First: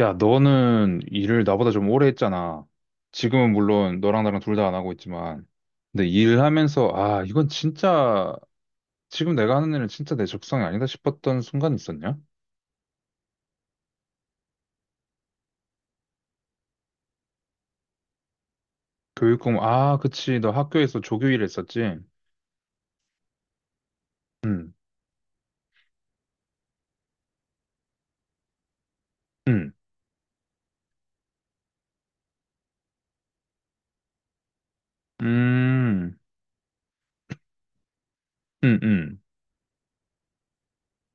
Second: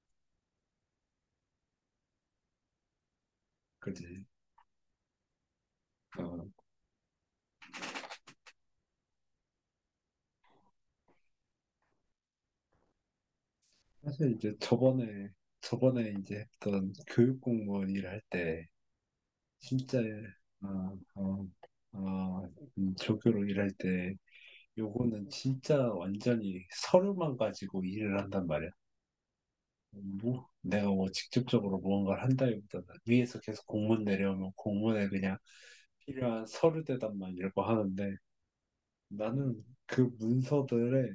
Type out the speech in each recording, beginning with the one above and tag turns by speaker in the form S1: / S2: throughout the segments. S1: 야, 너는 일을 나보다 좀 오래 했잖아. 지금은 물론 너랑
S2: 그지.
S1: 나랑 둘 다 안 하고 있지만. 근데
S2: 어,
S1: 일하면서, 아, 이건 진짜, 지금 내가 하는 일은 진짜 내 적성이 아니다 싶었던 순간 있었냐?
S2: 사실 이제 저번에 이제 했던 교육 공무원 일할 때,
S1: 교육 공무 아,
S2: 진짜,
S1: 그치. 너
S2: 어,
S1: 학교에서 조교 일
S2: 어,
S1: 했었지?
S2: 어, 조교로 일할 때,
S1: 응,
S2: 요거는 진짜 완전히 서류만 가지고 일을 한단 말이야.
S1: 응,
S2: 뭐, 내가 뭐 직접적으로 무언가를 한다기보다는 위에서 계속 공문 내려오면 공문에 그냥
S1: 음,
S2: 필요한 서류 대답만 읽고 하는데,
S1: 응, 응.
S2: 나는 그 문서들의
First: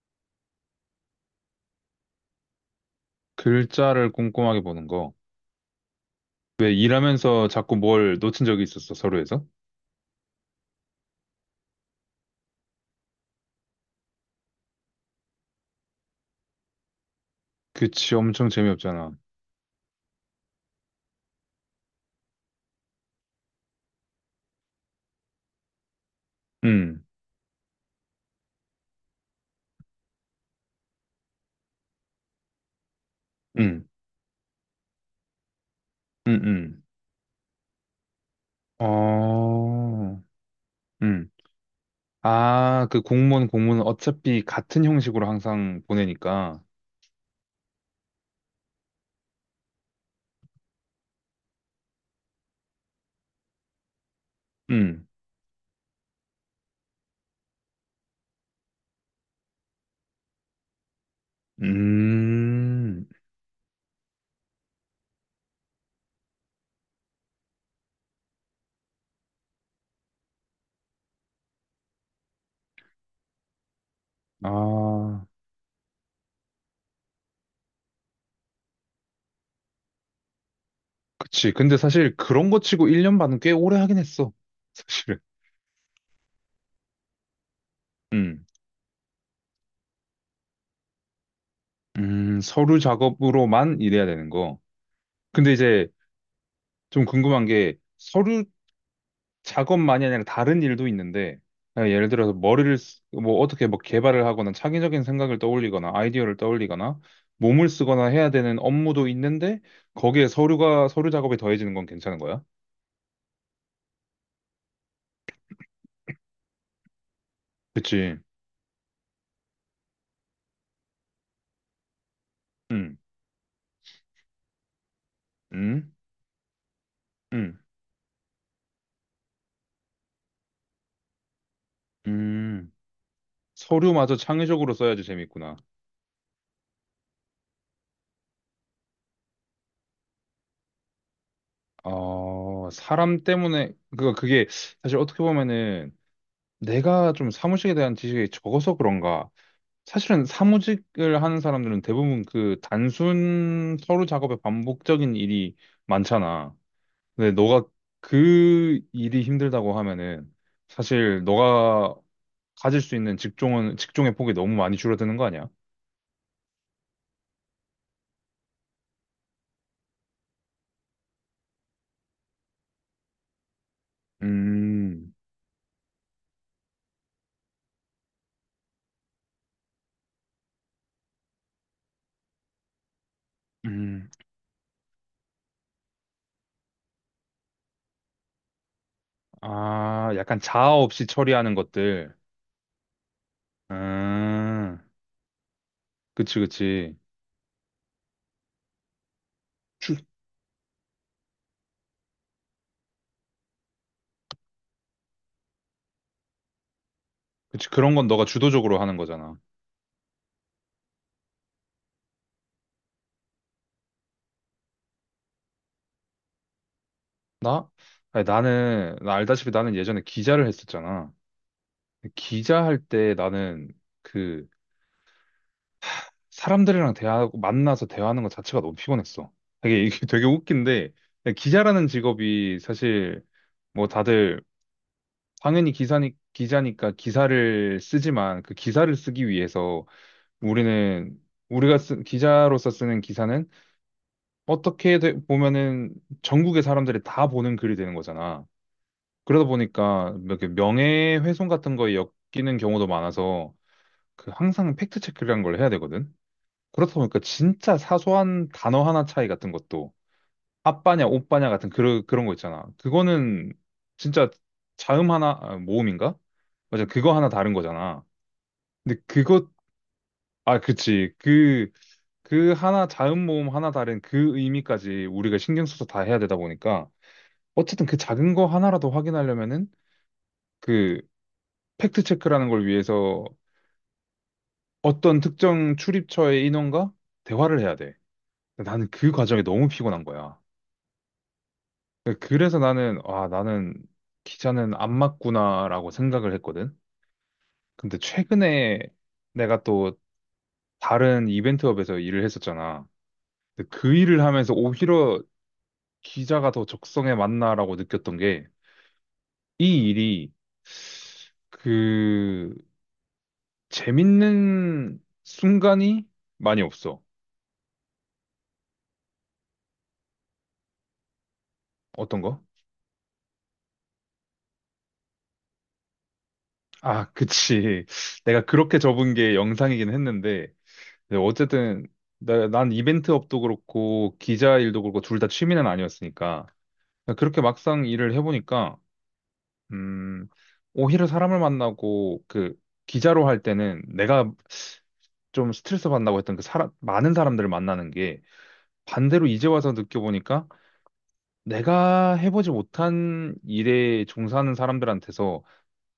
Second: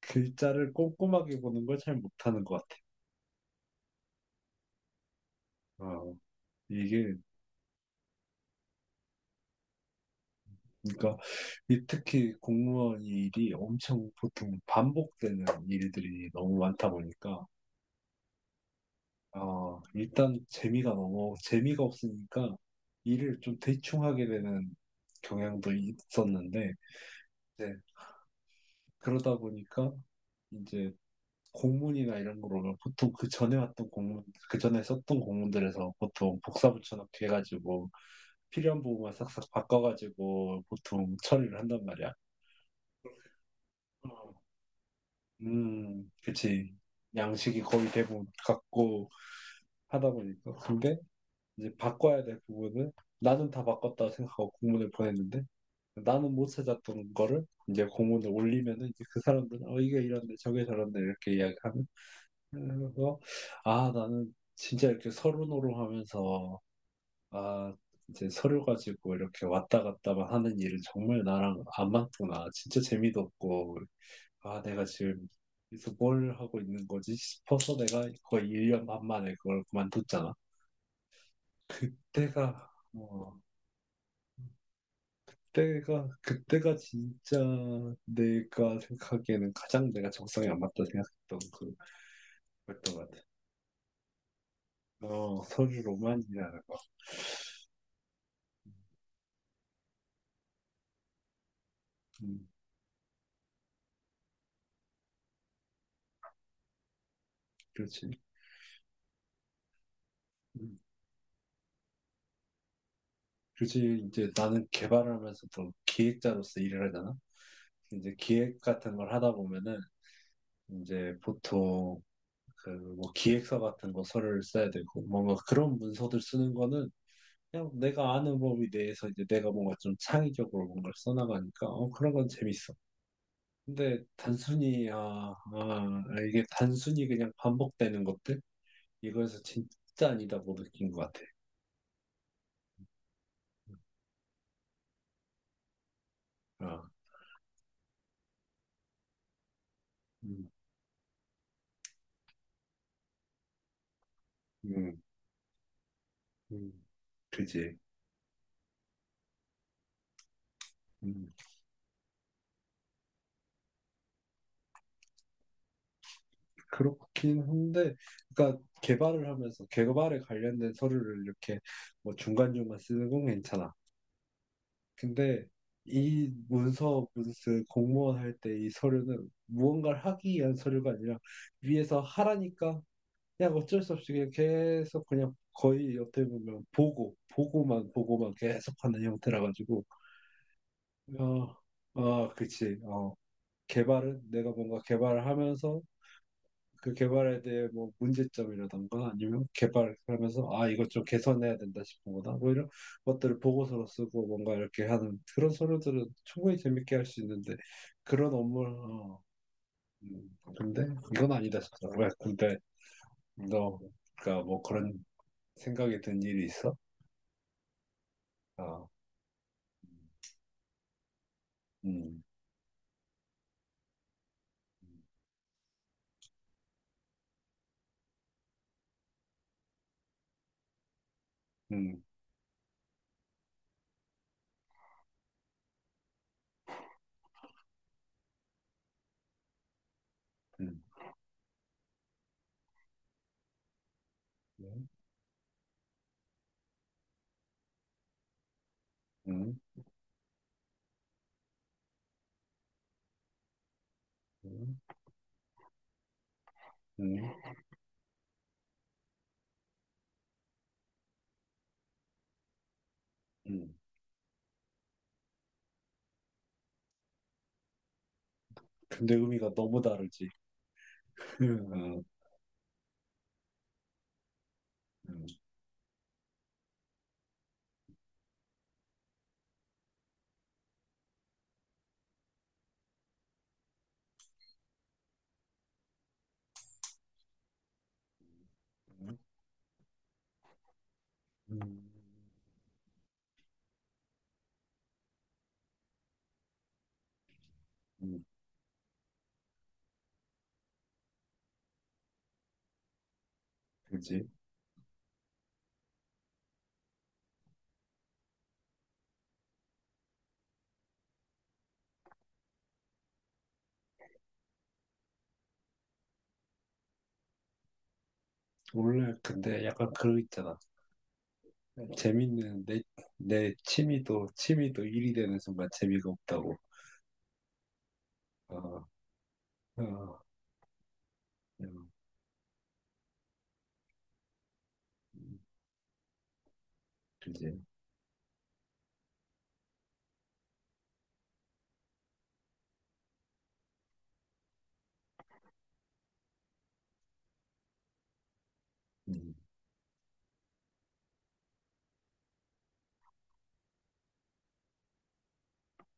S2: 글자를 꼼꼼하게 보는 걸 잘 못하는 것 같아.
S1: 글자를 꼼꼼하게 보는 거.
S2: 어.
S1: 왜
S2: 이게
S1: 일하면서 자꾸 뭘 놓친 적이 있었어, 서로에서?
S2: 그러니까 이 특히 공무원 일이 엄청 보통 반복되는 일들이 너무 많다 보니까
S1: 그치, 엄청 재미없잖아.
S2: 아, 일단 재미가 너무 재미가 없으니까 일을 좀 대충 하게 되는 경향도 있었는데
S1: 응,
S2: 이제 그러다 보니까 이제 공문이나 이런 거 보면 보통 그 전에
S1: 응,
S2: 왔던 공문 그 전에 썼던 공문들에서
S1: 응,
S2: 보통 복사
S1: 응.
S2: 붙여넣기 해가지고 필요한 부분만 싹싹
S1: 어,
S2: 바꿔가지고 보통
S1: 응.
S2: 처리를 한단 말이야.
S1: 아, 그 공무원 어차피 같은 형식으로 항상 보내니까.
S2: 그치. 양식이 거의 대부분 같고 하다 보니까. 근데 이제 바꿔야 될 부분은 나는 다 바꿨다고 생각하고 공문을
S1: 음,
S2: 보냈는데 나는 못 찾았던 거를 이제 공문을 올리면은 이제 그 사람들은 어, 이게 이런데 저게 저런데 이렇게 이야기하면
S1: 음,
S2: 그래서 아, 나는 진짜 이렇게 서로노로 하면서 아, 이제 서류 가지고 이렇게 왔다 갔다만 하는 일은 정말 나랑 안 맞구나. 진짜 재미도 없고 아, 내가
S1: 아,
S2: 지금 여기서 뭘 하고 있는 거지 싶어서 내가 거의 1년 반 만에 그걸 그만뒀잖아.
S1: 그치. 근데 사실 그런 거
S2: 그때가,
S1: 치고 1년 반은
S2: 어,
S1: 꽤 오래 하긴 했어. 사실은.
S2: 그때가 진짜
S1: 음,
S2: 내가 생각하기에는 가장 내가 적성에 안 맞다 생각했던 그,
S1: 서류
S2: 그랬던 것 같아.
S1: 작업으로만 일해야 되는 거.
S2: 어,
S1: 근데
S2: 서류
S1: 이제
S2: 로만이라는 거.
S1: 좀 궁금한 게 서류 작업만이 아니라 다른 일도 있는데 아, 예를 들어서
S2: 음,
S1: 뭐 어떻게 뭐 개발을 하거나 창의적인 생각을 떠올리거나 아이디어를 떠올리거나 몸을 쓰거나
S2: 그렇지.
S1: 해야 되는 업무도 있는데 거기에
S2: 음,
S1: 서류 작업이 더해지는 건 괜찮은 거야?
S2: 그렇지. 이제 나는 개발하면서도 기획자로서 일을 하잖아. 이제
S1: 그치.
S2: 기획 같은 걸 하다 보면은 이제 보통 그
S1: 음,
S2: 뭐 기획서 같은 거 서류를 써야 되고 뭔가 그런
S1: 음,
S2: 문서들 쓰는 거는
S1: 음,
S2: 그냥 내가 아는 범위 내에서 이제 내가 뭔가 좀 창의적으로 뭔가를 써나가니까 그런 건
S1: 음.
S2: 재밌어. 근데
S1: 서류마저 창의적으로
S2: 단순히
S1: 써야지 재밌구나.
S2: 이게 단순히 그냥 반복되는 것들 이거에서 진짜 아니다고 느낀 것 같아.
S1: 어, 사람 때문에 그게 사실 어떻게 보면은
S2: 아,
S1: 내가 좀 사무실에 대한 지식이 적어서 그런가 사실은
S2: 음,
S1: 사무직을 하는 사람들은 대부분 그 단순 서류 작업의
S2: 음,
S1: 반복적인 일이 많잖아.
S2: 음,
S1: 근데 너가
S2: 그지.
S1: 그 일이 힘들다고 하면은 사실
S2: 음,
S1: 너가 가질 수 있는 직종은 직종의 폭이 너무 많이 줄어드는 거 아니야?
S2: 그렇긴 한데, 그러니까 개발을 하면서 개발에 관련된 서류를 이렇게 뭐 중간중간 쓰는 건 괜찮아.
S1: 음,
S2: 근데 이 문서 문스 공무원 할 때 이 서류는 무언가를 하기 위한 서류가 아니라 위에서 하라니까 그냥 어쩔 수
S1: 음,
S2: 없이 그냥 계속 그냥 거의 어떻게 보면 보고만 계속 하는 형태라 가지고
S1: 아, 약간 자아 없이
S2: 아,
S1: 처리하는
S2: 어
S1: 것들.
S2: 아, 그치 개발은 내가
S1: 음,
S2: 뭔가 개발을 하면서
S1: 그치,
S2: 그
S1: 그치.
S2: 개발에 대해 뭐 문제점이라던가 아니면 개발하면서 아 이것 좀 개선해야 된다 싶은 거다 뭐 이런 것들을 보고서로 쓰고 뭔가 이렇게 하는 그런 서류들은 충분히 재밌게 할 수 있는데
S1: 그치, 그런 건 너가
S2: 그런 업무를
S1: 주도적으로 하는 거잖아.
S2: 근데 이건 아니다 싶다 왜 근데 너가 뭐 그런 생각이 든 일이 있어?
S1: 나? 아니,
S2: 아,
S1: 나 알다시피 나는 예전에 기자를 했었잖아.
S2: 음,
S1: 기자 할 때 나는 그 사람들이랑 대화하고 만나서 대화하는 것 자체가 너무 피곤했어. 되게 이게 되게 웃긴데 기자라는
S2: 음,
S1: 직업이 사실 뭐 다들 당연히 기사니 기자니까 기사를 쓰지만 그 기사를 쓰기 위해서
S2: 음,
S1: 우리는 기자로서 쓰는 기사는
S2: 음,
S1: 어떻게 보면은 전국의 사람들이 다 보는 글이 되는 거잖아. 그러다
S2: 음,
S1: 보니까 뭐 이렇게 명예훼손 같은 거에 엮이는 경우도 많아서 그 항상
S2: 음,
S1: 팩트 체크라는 걸 해야 되거든. 그렇다 보니까
S2: 음,
S1: 진짜 사소한 단어 하나 차이 같은 것도 아빠냐 오빠냐 같은 그런 거 있잖아. 그거는
S2: 음.
S1: 진짜 자음 하나 아, 모음인가? 맞아 그거 하나 다른 거잖아. 근데
S2: 근데
S1: 그것
S2: 의미가 너무 다르지.
S1: 아, 그치. 그
S2: 음,
S1: 그 하나 자음 모음 하나 다른 그 의미까지
S2: 음,
S1: 우리가 신경 써서 다 해야 되다 보니까 어쨌든 그 작은 거 하나라도 확인하려면은 그 팩트 체크라는 걸 위해서 어떤 특정 출입처의 인원과 대화를 해야 돼. 나는 그 과정이 너무 피곤한 거야.
S2: 음,
S1: 그 그래서 아, 나는 기자는 안 맞구나라고 생각을 했거든. 근데
S2: 음.
S1: 최근에 내가 또 다른 이벤트업에서 일을 했었잖아. 근데 그 일을
S2: 그지?
S1: 하면서 오히려 기자가 더 적성에 맞나라고 느꼈던 게, 이 일이 그 재밌는 순간이 많이 없어.
S2: 원래 근데 약간 그거 있잖아.
S1: 어떤 거?
S2: 재밌는 내 취미도 일이 되는 순간 재미가 없다고.
S1: 아, 그치. 내가 그렇게
S2: 아,
S1: 접은 게 영상이긴
S2: 아,
S1: 했는데, 근데 어쨌든
S2: 음,
S1: 난 이벤트 업도 그렇고 기자 일도 그렇고 둘 다 취미는 아니었으니까 그렇게
S2: 그지?
S1: 막상 일을 해보니까 음 오히려 사람을 만나고 그 기자로 할 때는 내가 좀 스트레스 받는다고 했던 그 사람 많은 사람들을 만나는 게 반대로
S2: 음,
S1: 이제 와서 느껴보니까 내가 해보지 못한 일에 종사하는 사람들한테서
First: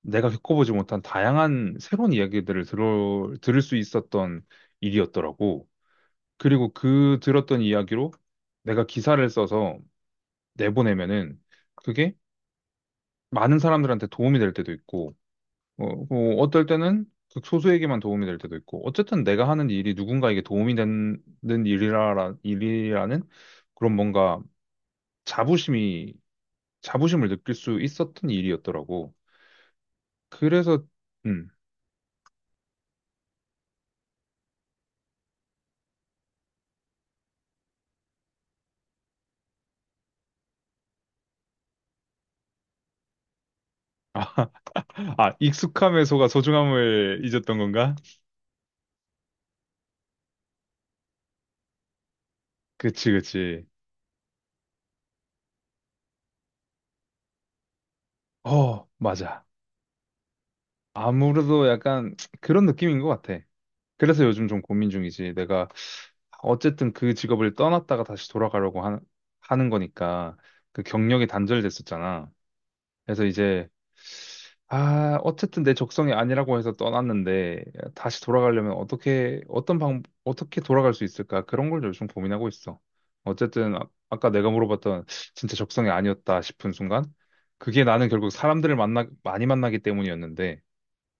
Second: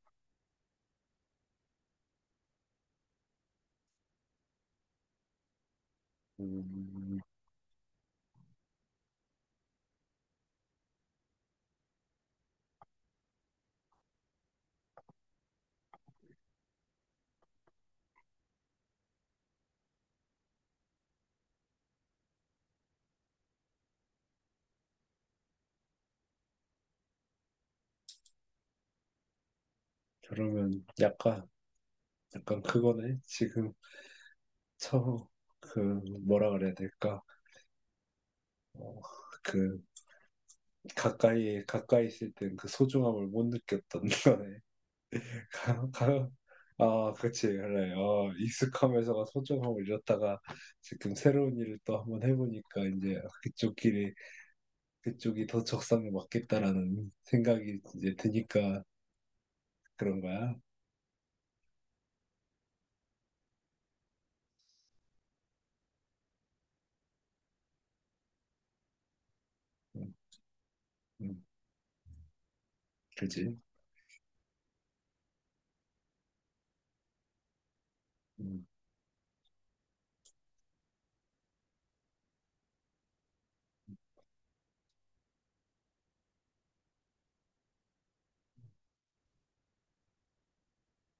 S1: 내가 겪어보지 못한 다양한 새로운 이야기들을 들을 수 있었던 일이었더라고. 그리고 그
S2: 음,
S1: 들었던 이야기로 내가 기사를 써서 내보내면은 그게 많은 사람들한테 도움이 될 때도 있고, 어, 뭐 어떨 때는 극소수에게만 도움이 될 때도 있고, 어쨌든 내가 하는 일이 누군가에게 도움이 되는 일이라는 그런 뭔가 자부심이, 자부심을 느낄 수 있었던 일이었더라고. 그래서,
S2: 그러면
S1: 음.
S2: 약간 그거네. 지금 처음 그 뭐라 그래야 될까? 어, 그 가까이 있을 땐 그 소중함을 못 느꼈던
S1: 아,
S2: 거네.
S1: 아,
S2: 가,
S1: 익숙함의 소가
S2: 가, 아,
S1: 소중함을
S2: 그치,
S1: 잊었던
S2: 그래.
S1: 건가?
S2: 익숙하면서가 소중함을 잃었다가 지금 새로운 일을 또 한번 해보니까
S1: 그치,
S2: 이제
S1: 그치.
S2: 그쪽이 더 적성에 맞겠다라는 생각이 이제 드니까
S1: 어, 맞아.
S2: 그런 거야.
S1: 아무래도 약간 그런 느낌인 것 같아. 그래서 요즘 좀 고민 중이지. 내가 어쨌든 그 직업을 떠났다가 다시 돌아가려고 하는
S2: 음,
S1: 거니까 그 경력이
S2: 음,
S1: 단절됐었잖아. 그래서
S2: 그지?
S1: 이제 아, 어쨌든 내 적성이 아니라고 해서 떠났는데 다시
S2: 음,
S1: 돌아가려면 어떻게 어떤 방 어떻게 돌아갈 수 있을까? 그런 걸 요즘 고민하고 있어. 어쨌든 아, 아까 내가 물어봤던 진짜 적성이 아니었다 싶은 순간 그게 나는 결국 사람들을 만나 많이 만나기 때문이었는데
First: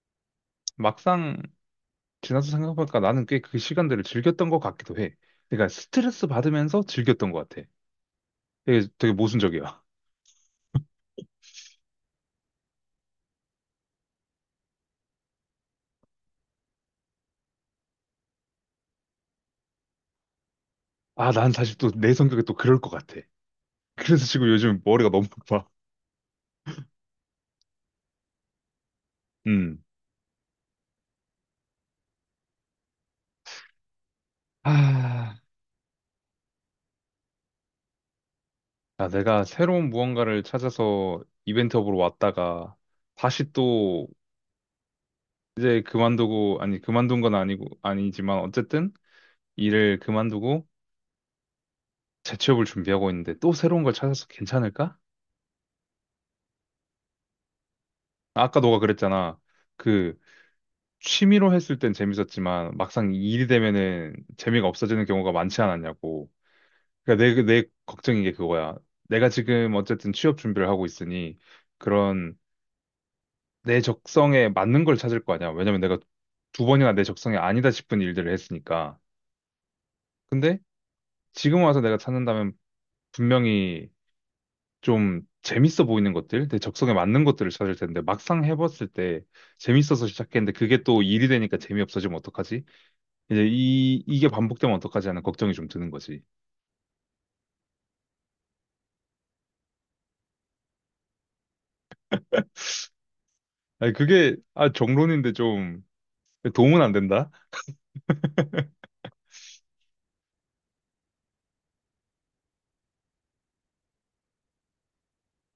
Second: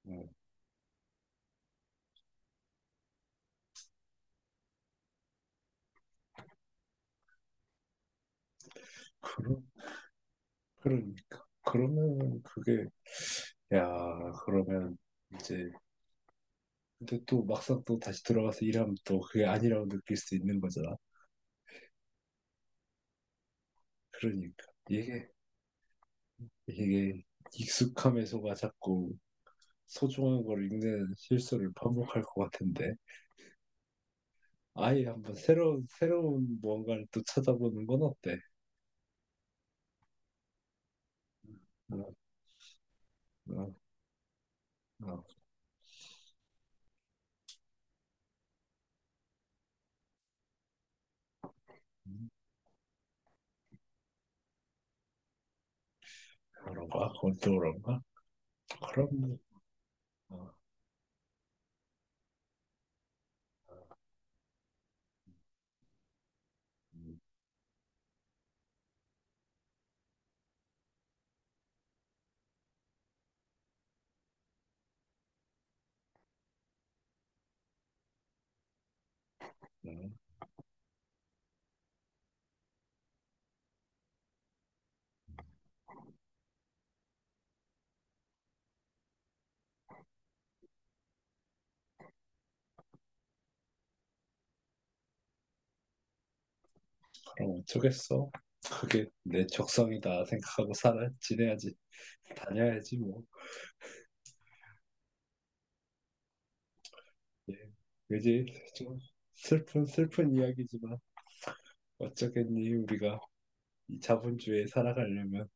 S2: 어,
S1: 막상 지나서 생각해보니까 나는 꽤 그 시간들을 즐겼던 것 같기도 해. 그러니까 스트레스 받으면서 즐겼던 것 같아. 되게, 되게
S2: 그러,
S1: 모순적이야.
S2: 그러니까. 야, 그러면 이제, 근데 또 막상 또 다시 돌아가서 일하면 또 그게 아니라고 느낄 수 있는 거잖아.
S1: 아, 난 사실 또 내 성격이 또 그럴 것 같아. 그래서 지금
S2: 그러니까.
S1: 요즘 머리가 너무
S2: 이게,
S1: 아파.
S2: 이게 익숙함에서가 자꾸
S1: 음.
S2: 소중한 걸 읽는 실수를 반복할 것 같은데 아예 한번
S1: 아,
S2: 새로운 무언가를 또 찾아보는 건 어때?
S1: 아, 내가 새로운 무언가를 찾아서 이벤트업으로
S2: 어,
S1: 왔다가 다시
S2: 어,
S1: 또
S2: 어,
S1: 이제 그만두고, 아니, 그만둔 건 아니고, 아니지만 어쨌든 일을 그만두고
S2: 음,
S1: 재취업을 준비하고 있는데 또 새로운 걸 찾아서 괜찮을까?
S2: 그런가? 그것도 그런가?
S1: 아까 너가
S2: 그럼
S1: 그랬잖아.
S2: 뭐,
S1: 그
S2: 어,
S1: 취미로 했을 땐 재밌었지만 막상 일이 되면은 재미가 없어지는 경우가 많지 않았냐고.
S2: 음,
S1: 그러니까 내 걱정인 게 그거야. 내가 지금 어쨌든 취업 준비를 하고 있으니 그런 내 적성에 맞는 걸 찾을 거 아니야. 왜냐면 내가 두 번이나 내 적성이 아니다 싶은 일들을 했으니까.
S2: 음,
S1: 근데 지금 와서 내가 찾는다면 분명히 좀 재밌어 보이는 것들, 내 적성에 맞는 것들을 찾을 텐데 막상 해봤을 때 재밌어서 시작했는데 그게 또 일이 되니까 재미없어지면 어떡하지? 이제 이게 반복되면 어떡하지 하는 걱정이 좀 드는 거지.
S2: 그럼 어쩌겠어? 그게 내 적성이다 생각하고 살아 지내야지 다녀야지 뭐
S1: 아니, 그게, 아, 정론인데 좀 도움은 안 된다?
S2: 예. 그지? 좀 슬픈 이야기지만 어쩌겠니 우리가 이 자본주의에 살아가려면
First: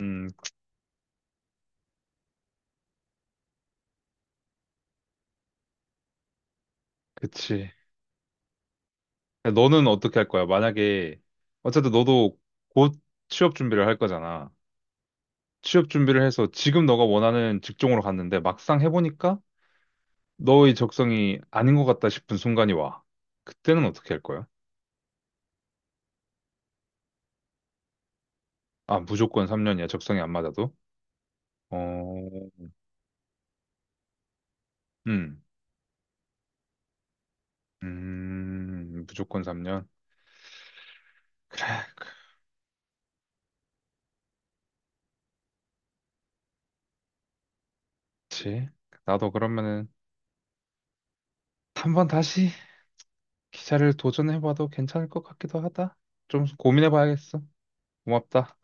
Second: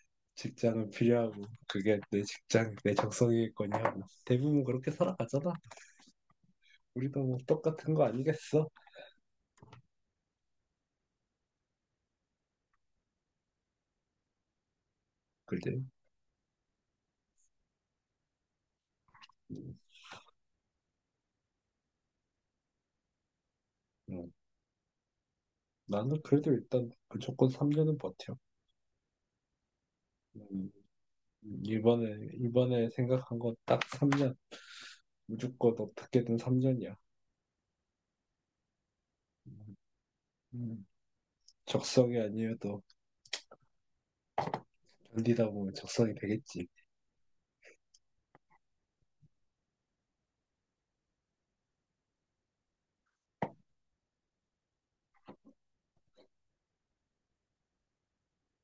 S1: 음,
S2: 직장은 필요하고 그게 내 적성이겠거냐고. 대부분 그렇게 살아가잖아. 우리도 뭐
S1: 그치.
S2: 똑같은 거 아니겠어?
S1: 너는 어떻게 할 거야? 만약에, 어쨌든 너도 곧 취업 준비를 할 거잖아.
S2: 그지?
S1: 취업 준비를 해서 지금 너가 원하는 직종으로 갔는데 막상 해보니까
S2: 음,
S1: 너의 적성이 아닌 것 같다 싶은 순간이 와. 그때는 어떻게 할
S2: 음.
S1: 거야?
S2: 나는 그래도 일단 무조건 3년은 버텨.
S1: 아, 무조건 3년이야. 적성이 안
S2: 음,
S1: 맞아도. 어,
S2: 이번에 생각한 거 딱 3년.
S1: 음,
S2: 무조건 어떻게든 3년이야.
S1: 무조건 3년. 그래. 그래.
S2: 적성이 아니어도 견디다 보면 적성이 되겠지.
S1: 그치. 나도 그러면은 한번 다시 기차를 도전해봐도 괜찮을 것 같기도 하다. 좀 고민해봐야겠어. 고맙다.